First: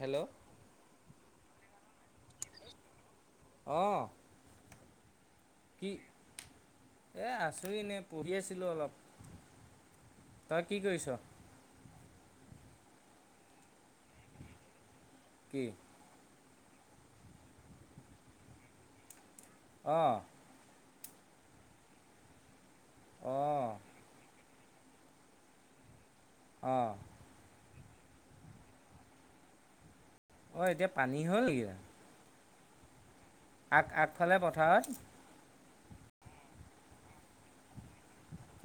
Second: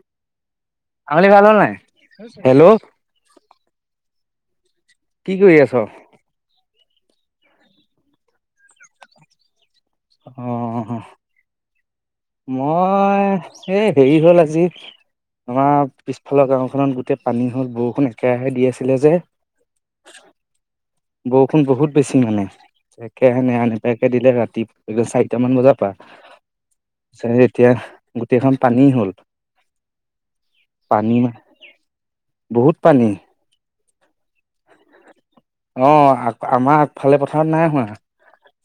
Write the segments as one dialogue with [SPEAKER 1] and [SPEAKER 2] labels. [SPEAKER 1] Hello.
[SPEAKER 2] ছোৱালী ভাল হ'ল নাই, হেল্ল'
[SPEAKER 1] অ
[SPEAKER 2] কি কৰি আছ?
[SPEAKER 1] এ আছো এনে, পঢ়ি আছিলো অলপ। তই কি
[SPEAKER 2] অহ।
[SPEAKER 1] কৰিছ
[SPEAKER 2] মই, এ হেৰি হ'ল আজি
[SPEAKER 1] কি
[SPEAKER 2] আমাৰ পিছফালক অহ ফলন গোটেই পানী হ'ল বৰষুণ একেৰাহে দি আছিলে যে
[SPEAKER 1] অহ।
[SPEAKER 2] বৰষুণ বহুত বেছি মানে একৰাহে নেৰা
[SPEAKER 1] অঁ
[SPEAKER 2] নেপেৰাকে দিলে ৰাতি এই চাৰিটামান বজাৰ পৰা
[SPEAKER 1] অঁ
[SPEAKER 2] ত এতিয়া গোটেইখন পানী হ'ল।
[SPEAKER 1] অ এতিয়া পানী হ'ল নেকি?
[SPEAKER 2] বহুত পানী।
[SPEAKER 1] আগ আগফালে পথাৰত
[SPEAKER 2] অ আ আমাৰ আগফালে পথাৰত নাই হোৱা।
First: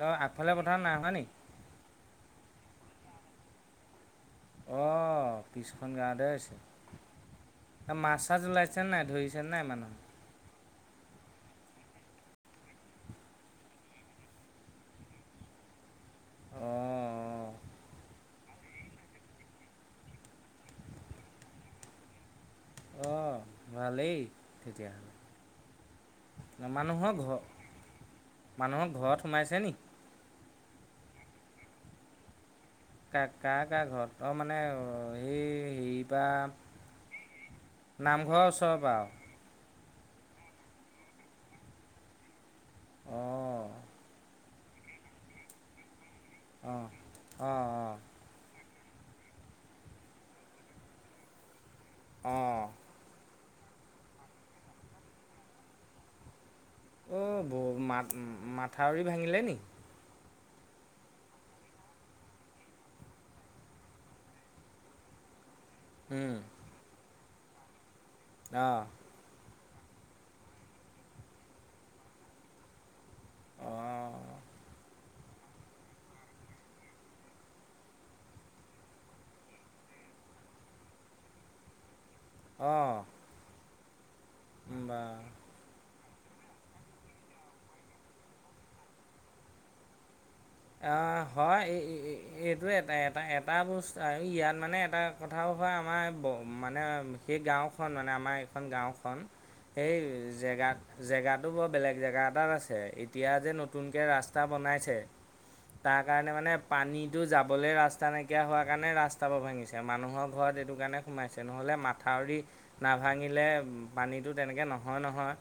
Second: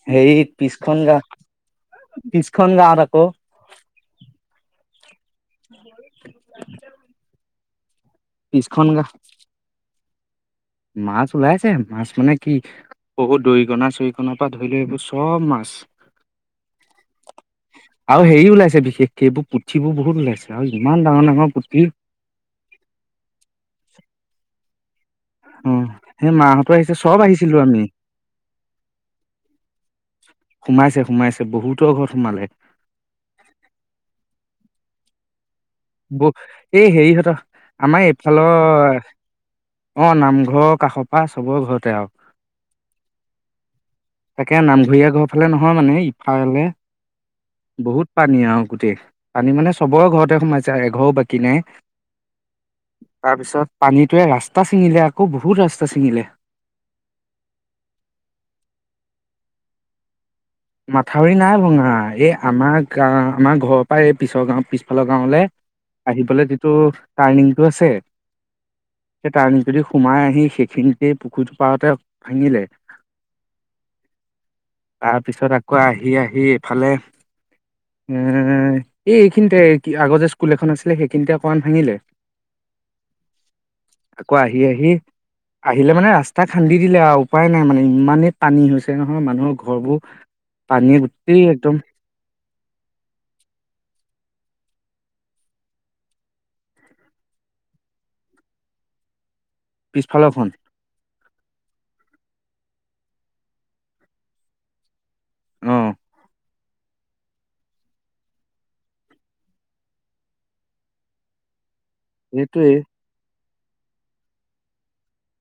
[SPEAKER 1] অঁ
[SPEAKER 2] সেই
[SPEAKER 1] আগফালে পথাৰত নাই
[SPEAKER 2] পিছখন
[SPEAKER 1] হোৱা নি
[SPEAKER 2] গাও পিছখন গাৱত আকৌ।
[SPEAKER 1] আহ পিছখন গাৱতে হৈছে। মাছ চাছ ওলাইছে
[SPEAKER 2] পিছখন
[SPEAKER 1] নাই
[SPEAKER 2] গাঁও
[SPEAKER 1] ধৰিছে নাই মানুহে
[SPEAKER 2] মাছ ওলাইছে, মাছ মানে কি বহুত দৰিকনা চৰিকণাৰ পৰা ধৰি লোৱা এইবোৰ চব মাছ
[SPEAKER 1] অ।
[SPEAKER 2] আৰু হেৰি ওলাইছে বিশেষকে এইবোৰ পুঠিবোৰ বহুত ওলাইছে আৰু ইমান ডাঙৰ ডাঙৰ পুঠি
[SPEAKER 1] অ ভালেই তেতিয়াহলে।
[SPEAKER 2] উম, সেই মাহঁতৰ আহিছে
[SPEAKER 1] মানুহৰ
[SPEAKER 2] চব
[SPEAKER 1] ঘৰ
[SPEAKER 2] আহিছিলো আমি।
[SPEAKER 1] মানুহৰ ঘৰত সোমাইছে নি
[SPEAKER 2] সোমাইছে সোমাইছে বহুতৰ ঘৰত সোমালে।
[SPEAKER 1] কা কা কাৰ ঘৰত অ মানে সেই হেৰি পৰা
[SPEAKER 2] ব এই হেৰিহঁতৰ আমাৰ
[SPEAKER 1] নামঘৰৰ ওচৰৰ পৰা
[SPEAKER 2] এইফালৰ
[SPEAKER 1] আৰু
[SPEAKER 2] অ নামঘৰ কাষপা চবৰে ঘৰতে আও
[SPEAKER 1] অহ
[SPEAKER 2] তাকে নামঘৰীয়া ঘৰ ফালে নহয় মানে ই হয়নে
[SPEAKER 1] অঁ অঁ অঁ
[SPEAKER 2] বহুত পানী আৰু গোটেই পানী মানে চবৰে ঘৰতে সোমাইছে এঘৰও বাকী নাই
[SPEAKER 1] অঁ
[SPEAKER 2] তাৰপিছত পানীটোৱে ৰাস্তা ছিঙিলে আকৌ বহুত ৰাস্তা ছিঙিলে
[SPEAKER 1] অ হ মা মাথাউৰি ভাঙিলে নি
[SPEAKER 2] মাথাউৰি নাই ভঙা এই আমাৰ গা আমাৰ ঘৰৰ পৰা এই পিছৰ গাওঁ পিছফালৰ গাঁওলৈ আহিবলৈ যিটো তাৰ্ণিংটো আছে
[SPEAKER 1] আহ
[SPEAKER 2] যদি সোমাই আহি সেইখিনিতে পুখুৰীটো পাৰতে ভাঙিলে
[SPEAKER 1] অঁ
[SPEAKER 2] তাত পিছত আকৌ আহি আহি এইফালে উ এই এইখিনিতে আগৰ যে স্কুল এখন আছিলে সেইখিনিতে অকমান ভাঙিলে
[SPEAKER 1] অঁ
[SPEAKER 2] আকৌ আহি আহি
[SPEAKER 1] বা
[SPEAKER 2] আহিলে মানে ৰাস্তা গাদ খান্দি দিলে আৰু উপায় নাই মানে ইমানেই পানী হৈছে নহয় মানুহৰ ঘৰবোৰ পানীয়ে
[SPEAKER 1] অ
[SPEAKER 2] গোটেই
[SPEAKER 1] হয়
[SPEAKER 2] একদম
[SPEAKER 1] এইটোয়ে এটা এটা এটা বস্তু আৰু ইয়াত মানে এটা কথাও হয় আমাৰ মানে সেই গাঁওখন মানে আমাৰ এইখন গাঁওখন সেই
[SPEAKER 2] পিছফালৰখন
[SPEAKER 1] জেগাত জেগাতো বৰ বেলেগ জেগাত কিমান আছে এতিয়া যে নতুনকে ৰাস্তা বনাইছে
[SPEAKER 2] অ
[SPEAKER 1] তাৰ কাৰণে মানে পানীতো যাবলৈ ৰাস্তা নাইকিয়া হোৱা কাৰণে ৰাস্তাবোৰ ভাঙিছে মানুহৰ ঘৰত এইটো কাৰণে সোমাইছে নহলে মা থাউৰি
[SPEAKER 2] সেইটোৱে
[SPEAKER 1] নাভাঙিলে পানীটো তেনেকৈ নহয় নহয়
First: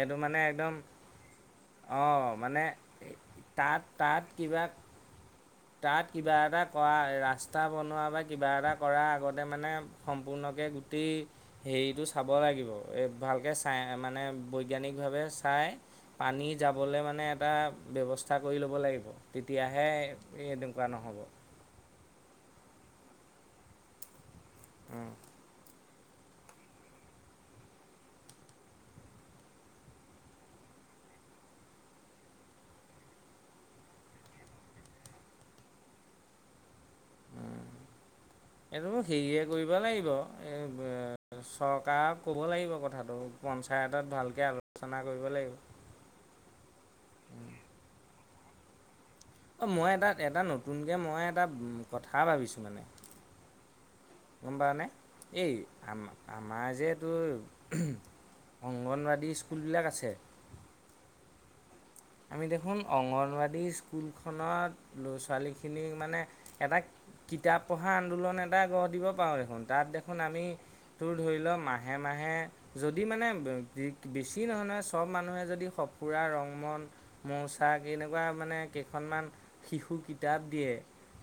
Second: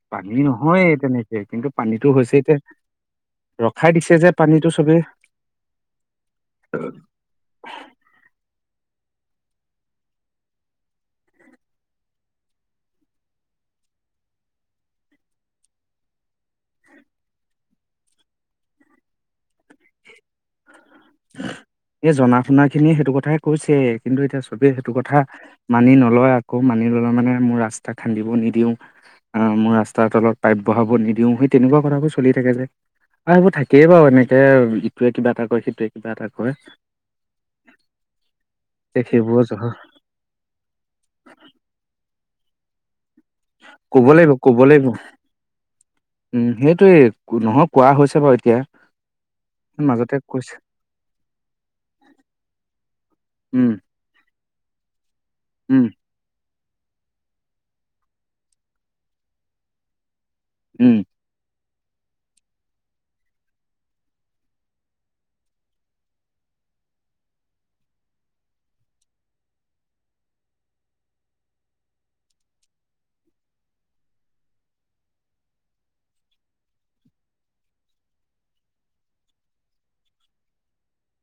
[SPEAKER 1] এইটো
[SPEAKER 2] পানী
[SPEAKER 1] মানে একদম
[SPEAKER 2] নহয় তেনেকে কিন্তু পানীতো
[SPEAKER 1] অঁ
[SPEAKER 2] হৈছে এতিয়া
[SPEAKER 1] মানে তাত
[SPEAKER 2] ৰখাই দিছে
[SPEAKER 1] তাত
[SPEAKER 2] যে
[SPEAKER 1] কিবা
[SPEAKER 2] পানীটো চবেই
[SPEAKER 1] তাত কিবা এটা কৰা ৰাস্তা বনোৱা বা কিবা এটা কৰা আগতে মানে সম্পূৰ্ণকে গোটেই হেৰিটো চাব লাগি এই ভালকৈ মানে বৈজ্ঞানিকভাৱে চাই পানী যাবলৈ মানে এটা ব্যৱস্থা কৰি ল'ব লাগিব হব লাগিব তেতিয়াহে নহ'ব
[SPEAKER 2] এ জনা শুনা খিনিয়ে সেইটো কথাই কৈছে কিন্তু এতিয়া চবে সেইটো কথা
[SPEAKER 1] এইটো
[SPEAKER 2] মানি ন লয় আকৌ মানি ললে মানে মোৰ ৰাস্তা খান্দিব নিদিও আহ মোৰ ৰাস্তাৰ তলত পাইপ বঢ়াব নিদিও সেই তেনেকুৱা কথাবোৰ চলি থাকে যে আৰু সেইবোৰ থাকেই বাৰু এনেকে ইটোৱে কিবা এটা কয় সেইটোৱে কিবা এটা কৰে
[SPEAKER 1] এইটোৰ
[SPEAKER 2] তে
[SPEAKER 1] হেৰিয়ে
[SPEAKER 2] সেইবোৰ জহ
[SPEAKER 1] কৰিব লাগিব। এই চৰকাৰক ক'ব লাগিব কথা
[SPEAKER 2] কব লাগিব কব লাগিব।
[SPEAKER 1] কৰিব লাগিব
[SPEAKER 2] উম সেইটোয়ে নহয় কোৱা হৈছে বাৰু এতিয়া এতিয়া
[SPEAKER 1] অ মই এটা এটা নতুনকে মই এটা কথা ভাবিছোঁ মানে।
[SPEAKER 2] উম
[SPEAKER 1] গম পাওঁ নে? এই
[SPEAKER 2] উম
[SPEAKER 1] আম আ- আমাৰ যে এইটো অংগনবাদী স্কুলবিলাক আছে।
[SPEAKER 2] উম।
[SPEAKER 1] আমি দেখোন অংগনবাদী স্কুলখনত ল'ৰা ছোৱালীখিনিক মানে এটা কিতাপ পঢ়া আন্দোলন এটা গঢ় দিব পাৰোঁ দেখোন। তাত দেখোন আমি তুৰ ধৰি লওক মাহে মাহে যদি মানে বেছি নহয় নহয়। চব মানুহে যদি সঁফুৰা, ৰংমন মৌ ছাক এনেকুৱা মানে কেইখনমান শিশু কিতাপ দিয়ে।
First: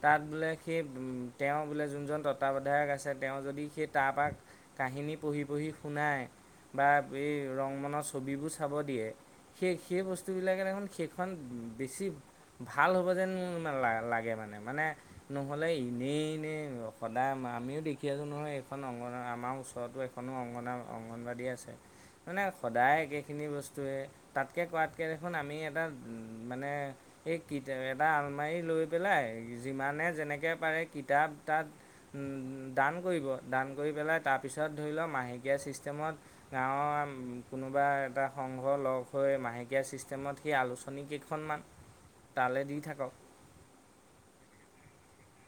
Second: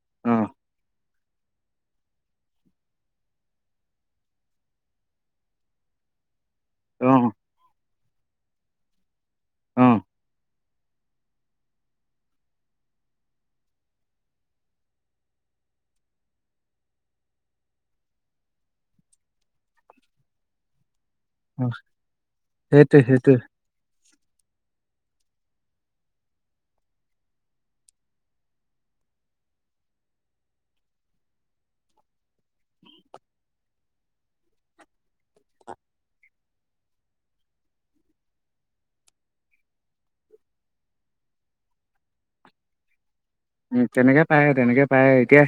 [SPEAKER 1] তাত
[SPEAKER 2] অ
[SPEAKER 1] বোলে সেই উ তেওঁ বোলে যোনজন তত্বাৱধায়ক আছে। তেওঁ যদি সেই তপাক কাহিনী পঢ়ি পঢ়ি শুনায়। বা
[SPEAKER 2] অ
[SPEAKER 1] এই ৰং মনছ ছবিবোৰ চাব দিয়ে। সেই
[SPEAKER 2] অ
[SPEAKER 1] সেই বস্তু দেখোন সেইখন বেছি ভাল হ'ব যেন লাগে। মানে মানে নহ'লে এনেই এনেই সদায় আমিও দেখি আছোঁ নহয়। এইখন অংগনা আমাৰ ওচৰতো এখনো অংগনা- অংগনবাাদী
[SPEAKER 2] অ
[SPEAKER 1] আছে মানে সদায়
[SPEAKER 2] সেইটোৱে সেইটোৱে
[SPEAKER 1] একেখিনি বস্তুৱে। তাতকে কৱাত আমি এটা মানে এই এটা আলমাৰি লৈ পেলাই যিমানে যেনেকৈ পাৰে কিতাপ তাত দান কৰিব, দান কৰি পেলাই তাৰপিছত ধৰি লওক মাহেকীয়া চিষ্টেমত গাঁৱৰ কোনোবা এটা সংঘ লগ হৈ মা- কে চিষ্টেমত সেই আলোচনী কেইখনমান তালৈ দি থাকক।
[SPEAKER 2] উ তেনেকে পায় তেনেকে পায়। এতিয়া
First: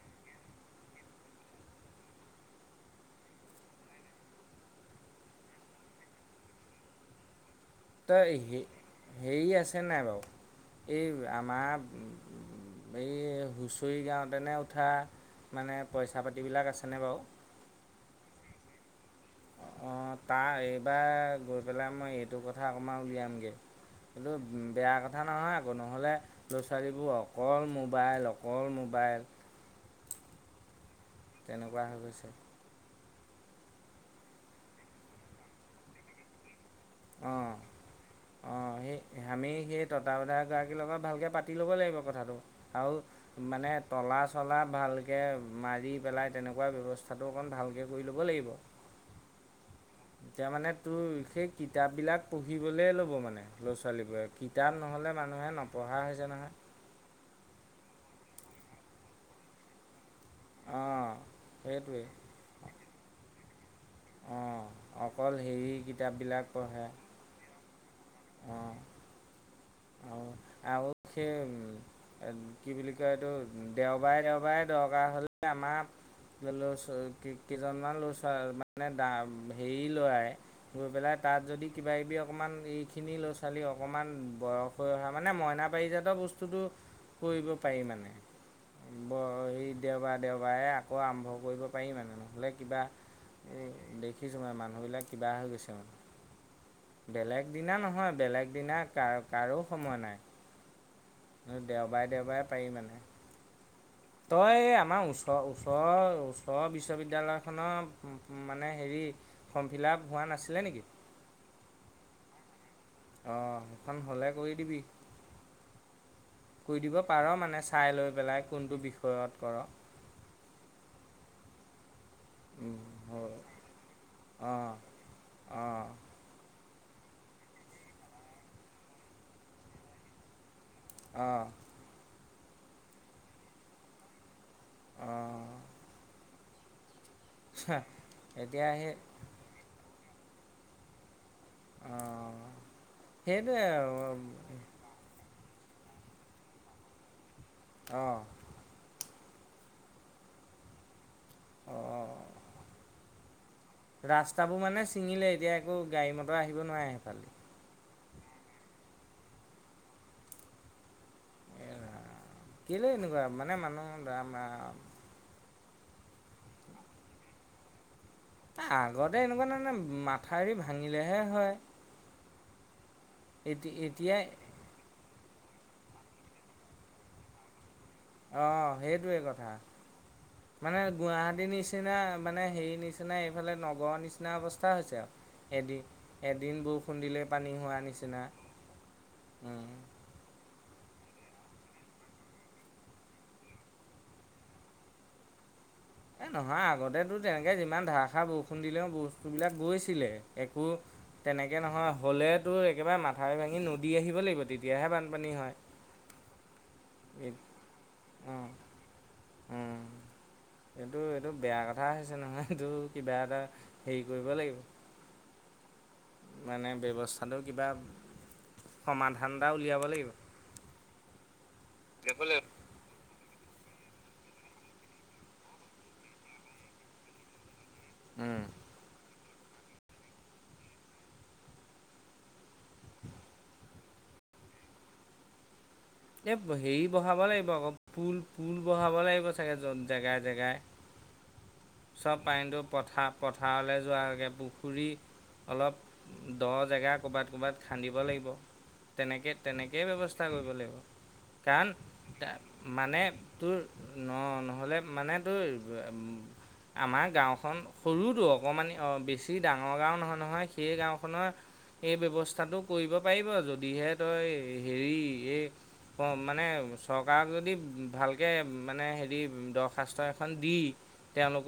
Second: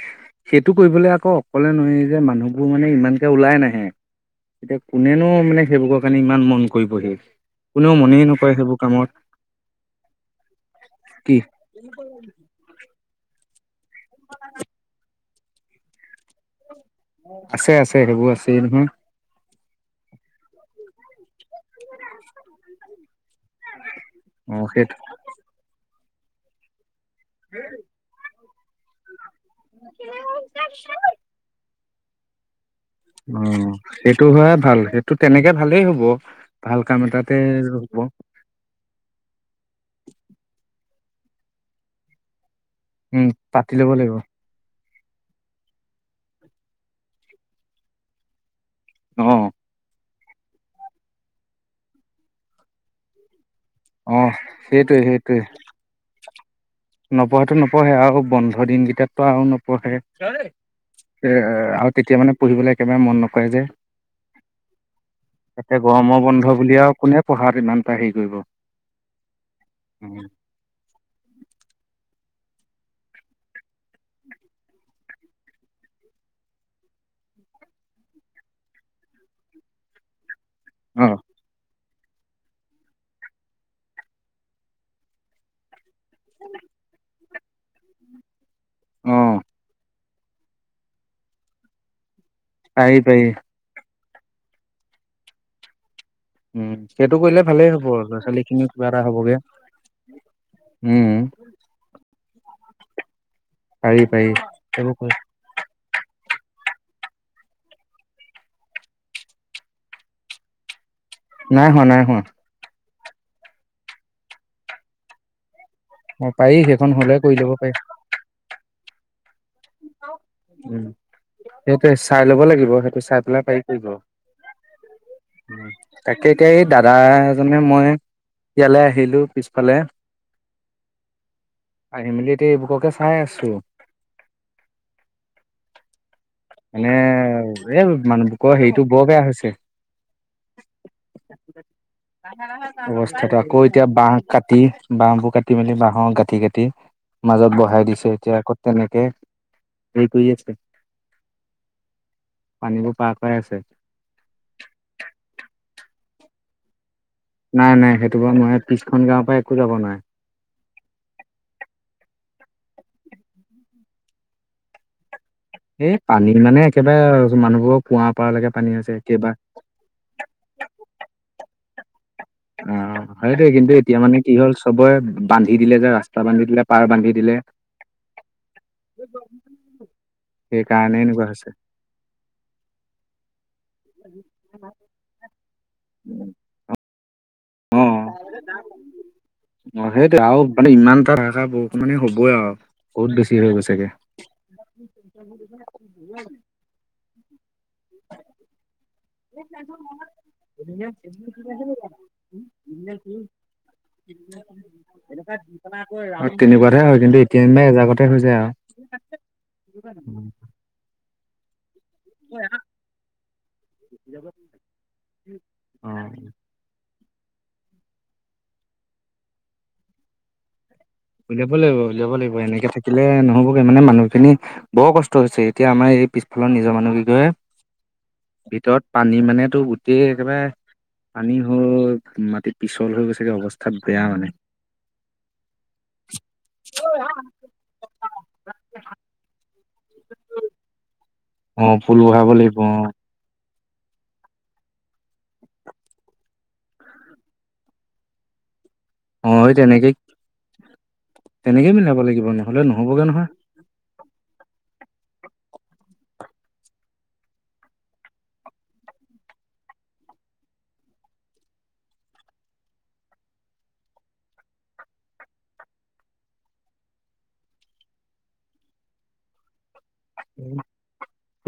[SPEAKER 2] সেইটো কৰিবলৈ আকৌ অকলে নয় যে মানুহবোৰ মানে ইমানকে ওলাই নাহে। এতিয়া কোনেনো মানে সেইবোৰৰ কাৰণে ইমান মন কৰিবহি। কোনেও মনেই
[SPEAKER 1] তই হ
[SPEAKER 2] নকৰে সেইবোৰ কামত
[SPEAKER 1] হেৰি আছে নাই বাৰু এই
[SPEAKER 2] কি
[SPEAKER 1] আমাৰ এইয়ে হুচ তুই গাঁওত এনেই উঠা মানে পইচা পাতিবিলাক আছ-
[SPEAKER 2] আছে আছে সেইবোৰ আছ- তেনহে
[SPEAKER 1] অ তাৰ এইবাৰ গজ- পেলাই মই এইটো কথা অকণমান উলিয়াম গে। কিন্তু
[SPEAKER 2] অ',
[SPEAKER 1] বেয়া
[SPEAKER 2] সেইটো
[SPEAKER 1] কথা নহয় আকৌ নহ'লে ল'ৰা ছোৱালীক ত অকল মোবাইল অক- অকল মোবাইল
[SPEAKER 2] [unintelligible]
[SPEAKER 1] তেনেকুৱা হৈ গৈছে।
[SPEAKER 2] অ সেইটো হোৱাই ভাল। সেইটো তেনেকে ভালেই হ'ব। ভাল কাম এটাতে
[SPEAKER 1] অঁ
[SPEAKER 2] ৰব
[SPEAKER 1] অঁ সেই ভালকে পাতি ল'ব লাগিব কথাটো। আৰু
[SPEAKER 2] উম,
[SPEAKER 1] মানে
[SPEAKER 2] পাতি ল'ব লাগিব
[SPEAKER 1] তলা চলা ভাল। তাকে মাৰি পেলাই তেনেকুৱা ব্যৱস্থাটো অকণ ভালকে কৰি ল'ব লাগিব।
[SPEAKER 2] অ
[SPEAKER 1] এতিয়া মানে তোৰ সেই কিতাপ বিলাক পঢ়িবলে ল'ব মানে। ল'ৰা
[SPEAKER 2] অ'।
[SPEAKER 1] ছোৱালীবোৰে কিতাপ নহ'লে মানুহে নপঢ়া হৈছে নহয়।
[SPEAKER 2] নপঢ়েটো নপঢ়ে আৰু বন্ধ দিন কেইটাত তো আৰু নপঢ়ে।
[SPEAKER 1] অঁ
[SPEAKER 2] এ আৰু
[SPEAKER 1] সেইটোৱেই
[SPEAKER 2] তেতিয়া মানে পঢ়িবলৈ একেবাৰে মন নকৰে যে
[SPEAKER 1] অঁ অকল হেৰি
[SPEAKER 2] তাতে গৰমৰ
[SPEAKER 1] কিতাপবিলাক
[SPEAKER 2] বন্ধ বুলি
[SPEAKER 1] পঢ়ে
[SPEAKER 2] আৰু কোনে পঢ়াত ইমান বাহিৰ কৰিব
[SPEAKER 1] অঁ [unintelligible] কি বুলি কয় এইটো দেওবাৰে দেওবাৰে দৰকাৰ হ'লে আমাৰ ল' কেইজনমান ল'ৰা ছোৱালী মানে হেৰি ল'ৰাই গৈ
[SPEAKER 2] অ
[SPEAKER 1] পেলাই তাত যদি কিবা কিবি অকণমান এইখিনি ল'ৰা-ছোৱালী অকণমান বয়স হৈ অহা মানে মইনা পাৰিজাত বস্তুটো কৰিব পাৰি মানে
[SPEAKER 2] অ
[SPEAKER 1] বৰ এই দেওবাৰত দেওবাৰে আকৌ আৰম্ভ কৰিব পাৰি মানে নো হ'লে কিবা
[SPEAKER 2] পাৰি পাৰি
[SPEAKER 1] কিছুমান মানুহ বিলাক হৈ গৈছে মানে
[SPEAKER 2] উম সেইটো কৰিলে
[SPEAKER 1] বেলেগ
[SPEAKER 2] ভালেই
[SPEAKER 1] দিনা
[SPEAKER 2] হ'ব
[SPEAKER 1] নহয়
[SPEAKER 2] ল'ৰা ছোৱালী
[SPEAKER 1] বেলেগ
[SPEAKER 2] খিনিও
[SPEAKER 1] দিনা
[SPEAKER 2] কিবা এটা
[SPEAKER 1] কাৰ
[SPEAKER 2] হ'ব গে
[SPEAKER 1] কাৰো সময় নাই, দেওবাৰে দেওবাৰে পাৰি মানে
[SPEAKER 2] পাৰি পাৰি সেইবোৰ কে
[SPEAKER 1] ও ওচৰ বিশ্ববিদ্যালয়খনৰ মানে হেৰি ফৰ্ম ফিলাপ আপ হোৱা নাছিলে নেকি?
[SPEAKER 2] নাই হোৱা নাই হোৱা
[SPEAKER 1] অ হেখন হ'লে কৰি দিবি
[SPEAKER 2] অ পাৰি
[SPEAKER 1] কৈ
[SPEAKER 2] সেইখন
[SPEAKER 1] দিব
[SPEAKER 2] হ'লে
[SPEAKER 1] পাৰ
[SPEAKER 2] কৰি ল'ব
[SPEAKER 1] মানে
[SPEAKER 2] পাৰি
[SPEAKER 1] চাই লৈ পেলাই কোনটো বিষয় [unintelligible]
[SPEAKER 2] উম সেইটোৱে ইছ চাই ল'ব লাগিব সেইটো চাই
[SPEAKER 1] হয়
[SPEAKER 2] পেলাই পাৰি কৰিব,
[SPEAKER 1] অঁ অঁ
[SPEAKER 2] তাকে এতিয়া এই দাদা এজনে মই ইয়ালৈ আহিলো পিছফালে
[SPEAKER 1] অৱ
[SPEAKER 2] ফেচবুককে চাই আছো
[SPEAKER 1] অঁ
[SPEAKER 2] মানে এ মানুহবুকৰ
[SPEAKER 1] এতিয়া
[SPEAKER 2] হেৰিটো
[SPEAKER 1] সেই
[SPEAKER 2] বৰ বেয়া হৈছে।
[SPEAKER 1] অঁ
[SPEAKER 2] অৱস্থাতটো
[SPEAKER 1] সেইটোৱে
[SPEAKER 2] আকৌ এতিয়া বাহঁ কাটি বাহবোৰ কাটি। কাটি মেলি বাঁহৰ গাঁটি কাটি। মাজত বহাই দিছে,
[SPEAKER 1] অঁ
[SPEAKER 2] এতিয়া আকৌ তেনেকে। কেই কৈ আছে।
[SPEAKER 1] অ
[SPEAKER 2] পানীবোৰ পাৰ কৰাই আছে
[SPEAKER 1] ৰাস্তাবোৰ মানে ছিঙিলে এতিয়া এইটো। গাড়ী মটৰ আহিব নোৱাৰে সেইফালে।
[SPEAKER 2] নাই নাই সেইটো বাৰু নহয় পিছখন গাঁৱৰ পৰা একো যাব নাৱাৰে।
[SPEAKER 1] এ ৰাম, কেলে এনেকুৱা মানে মানুহ মা ম।
[SPEAKER 2] এই পানী মানে একেবাৰে মানুহবোৰক।
[SPEAKER 1] আগতে এনেকুৱা নানানে মাথাউৰি ভাঙিলেহে হয়।
[SPEAKER 2] উম হয়টো
[SPEAKER 1] এতি
[SPEAKER 2] কিন্তু এতিয়া মানে
[SPEAKER 1] এতিয়াই
[SPEAKER 2] কি হ'ল চবৰে। বান্ধি দিলে যে ৰাস্তা বান্ধি দিলে পাৰ বান্ধি দিলে।
[SPEAKER 1] অ সেইটোৱে কথা মানে
[SPEAKER 2] সেইকাৰণে এনেকুৱা হৈছে
[SPEAKER 1] গুৱাহাটীৰ নিচিনা মানে হেৰি। নিচিনাই। ফালে নগৰ নিচিনা অৱস্থা হৈছে আৰু এদিন এদিন। ফোন দিলে। পানী হোৱা
[SPEAKER 2] অ
[SPEAKER 1] নিচিনা। উম।
[SPEAKER 2] অ সেইটোে আৰু মানে ইমান। খৰচা বহুতখি নি হ'বই আও বহুত বেছি হৈ গৈছেগে।
[SPEAKER 1] এ নহয় আগতে তো তেনেকে যিমান ধাৰাষাৰ বৰষুণ দিলেও। বস্তুবিলাক গৈছিলে একো
[SPEAKER 2] এনে
[SPEAKER 1] তেনেকৈ নহয় হ'লেতো
[SPEAKER 2] দি
[SPEAKER 1] একেবাৰে মাথাউৰি ভাঙি নদী আহিব লাগিব
[SPEAKER 2] পেলাই
[SPEAKER 1] তেতিয়াহে বানপানী হয়।
[SPEAKER 2] আকৌ। কিন্তু এতিয়া এনবা এজাগতে হৈ যায় আউ
[SPEAKER 1] অঁ অঁ।
[SPEAKER 2] উম।
[SPEAKER 1] এইটো এইটো বেয়া কথা। ধৰা হৈছে নহয়টো কিবা এটা হ ল।
[SPEAKER 2] অ
[SPEAKER 1] কথাটো কিবা সমাধান এটা উলিয়াব লাগিব।
[SPEAKER 2] লাগ উলিয়াব লাগিব এনেক থাকিলে নহ'ব। মানে মানুহখিনি বৰ কষ্ট হৈছে এতিয়া আমাৰ এই পিছফালৰ নিজৰ মানুহ কিঘয়ে।
[SPEAKER 1] উম,
[SPEAKER 2] ভিতৰত পানী মানে। এই টো গোটেই একেবাৰে পানী হৈ মাটিত পিছল হৈ গৈছেগে অৱস্থাত বেয়া মানে।
[SPEAKER 1] এ হেৰি বহাব লাগিব আকৌ পুল পুল বহাব লাগিব চাগে জন্তু। জেগাই জেগাই।
[SPEAKER 2] অ ফুল
[SPEAKER 1] চব
[SPEAKER 2] বহাব লাগিব
[SPEAKER 1] পানীটো
[SPEAKER 2] অ।
[SPEAKER 1] পথাৰ পথাৰলৈ যোৱকে পুখুৰী অলপ দ জেগা ক'ৰবাত ক'ৰবাত খান্দিব লাগিব।
[SPEAKER 2] অ
[SPEAKER 1] তেনেকে
[SPEAKER 2] সেই
[SPEAKER 1] তেনেকেই
[SPEAKER 2] তেনেকে
[SPEAKER 1] ব্যৱস্থা কৰিব লাগিব। কাৰণ
[SPEAKER 2] তেনেকে মিলাব লাগিব
[SPEAKER 1] তা-
[SPEAKER 2] নহ'লে
[SPEAKER 1] মানে
[SPEAKER 2] নহ'বগে নহয়।
[SPEAKER 1] তোৰ ন নহ'লে মানে তই আমাৰ গাঁওখন সৰুতো অকণমান বেছি ডাঙৰ গাঁও নহয় নহয় সেই গাঁওখনৰ এই ব্যৱস্থাটো কৰিব পাৰিব যদিহে তই হেৰি এই মানে চৰকাৰক যদি ভালকৈ মানে হেৰি দ- শাস্ত্ৰ এখন দি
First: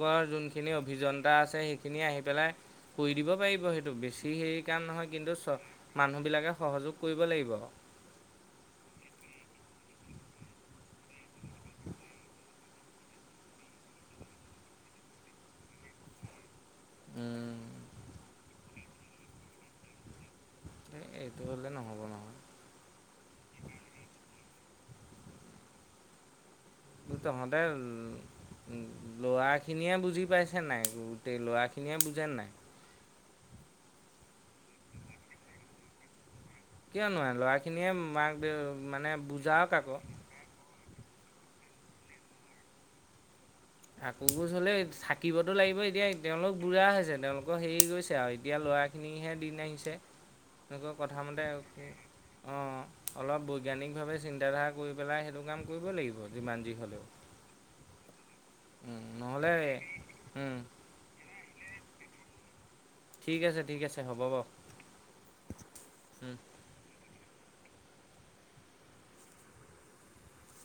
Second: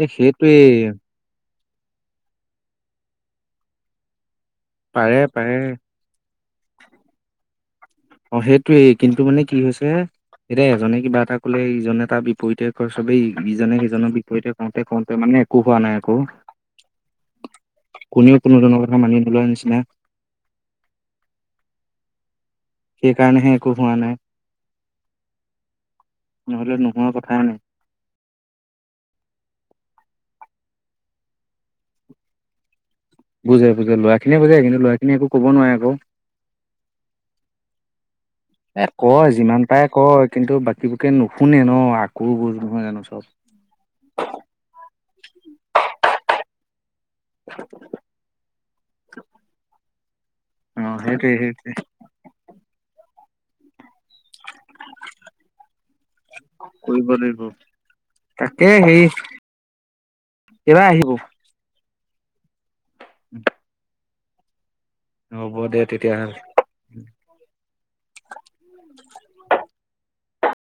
[SPEAKER 2] এ সেইটোৱেই
[SPEAKER 1] যোনখিনি অভিযন্তা আছে সেই খিনি আহি পেলাই কৰি দিব পাৰিব সেইটো বেছি হেৰি নহয়
[SPEAKER 2] পাৰে
[SPEAKER 1] কিন্তু
[SPEAKER 2] পাৰে
[SPEAKER 1] চব মানুহ বিলাকে সহযোগ কৰিব লাগিব
[SPEAKER 2] অ সেইটোৱেই কিন্তু মানে কি হৈছে এতিয়া এজনে কিবা এটা কলে ইজনে তাৰ বিপৰীতে চবেই ইজনে সিজনৰ বিপৰীতে কওঁতে কওঁতে মানে একো হোৱা নাই আকৌ
[SPEAKER 1] উম।
[SPEAKER 2] কোনেও কোনো কোনো কথা মানি নোলোৱা নিচিনা
[SPEAKER 1] এ এইটো হলে নহ'ব নহয়
[SPEAKER 2] সেইকাৰণেহে একো হোৱা নাই নহলে নোহোৱা
[SPEAKER 1] [unintelligible]
[SPEAKER 2] কথাই নাই
[SPEAKER 1] সদায় লোৱা খিনিয়ে বুজি পাইছে নাই গোটেই ল'ৰাখিনিয়ে বুজে নাই
[SPEAKER 2] বুজে বুজে ল'ৰা খিনিয়ে বুজাই কিন্তু ল'ৰাখিনি একো ক'ব নোৱাৰে আক
[SPEAKER 1] কিয় নোৱাৰে ল'ৰাখিনিয়ে মাক
[SPEAKER 2] এ
[SPEAKER 1] মানে
[SPEAKER 2] কয় যিমান
[SPEAKER 1] বুজাওক
[SPEAKER 2] পাৰে
[SPEAKER 1] আক
[SPEAKER 2] কয় কিন্তু বাকীবোৰকে নুশুনে ন আকৌ বোজ নহয় জানো চব
[SPEAKER 1] আকোৰগোছ হ'লে থাকিবতো লাগিব এতিয়া তেওঁলোক বুঢ়া হৈছে তেওঁলোকৰ হেৰি গৈছে আৰু এতিয়া ল'ৰাখিনিহে দিন আহিছে
[SPEAKER 2] অ
[SPEAKER 1] এনেকৈ
[SPEAKER 2] সেইটোৱে
[SPEAKER 1] কথামতে
[SPEAKER 2] সেইটোৱে
[SPEAKER 1] কি অঁ অলপ বৈজ্ঞানিক ভাৱে চিন্তাধাৰা কৰি পেলাই সেইটো কাম কৰিবই লাগিব যিমান যি হ'লেও
[SPEAKER 2] কৰিব লাগিব তাকে সেই
[SPEAKER 1] নহ'লে
[SPEAKER 2] কেবাৰ আহিব
[SPEAKER 1] ঠিক আছে ঠিক আছে এ হ'ব ব
[SPEAKER 2] হ'ব দে তেতিয়াহ'লে [inaudible]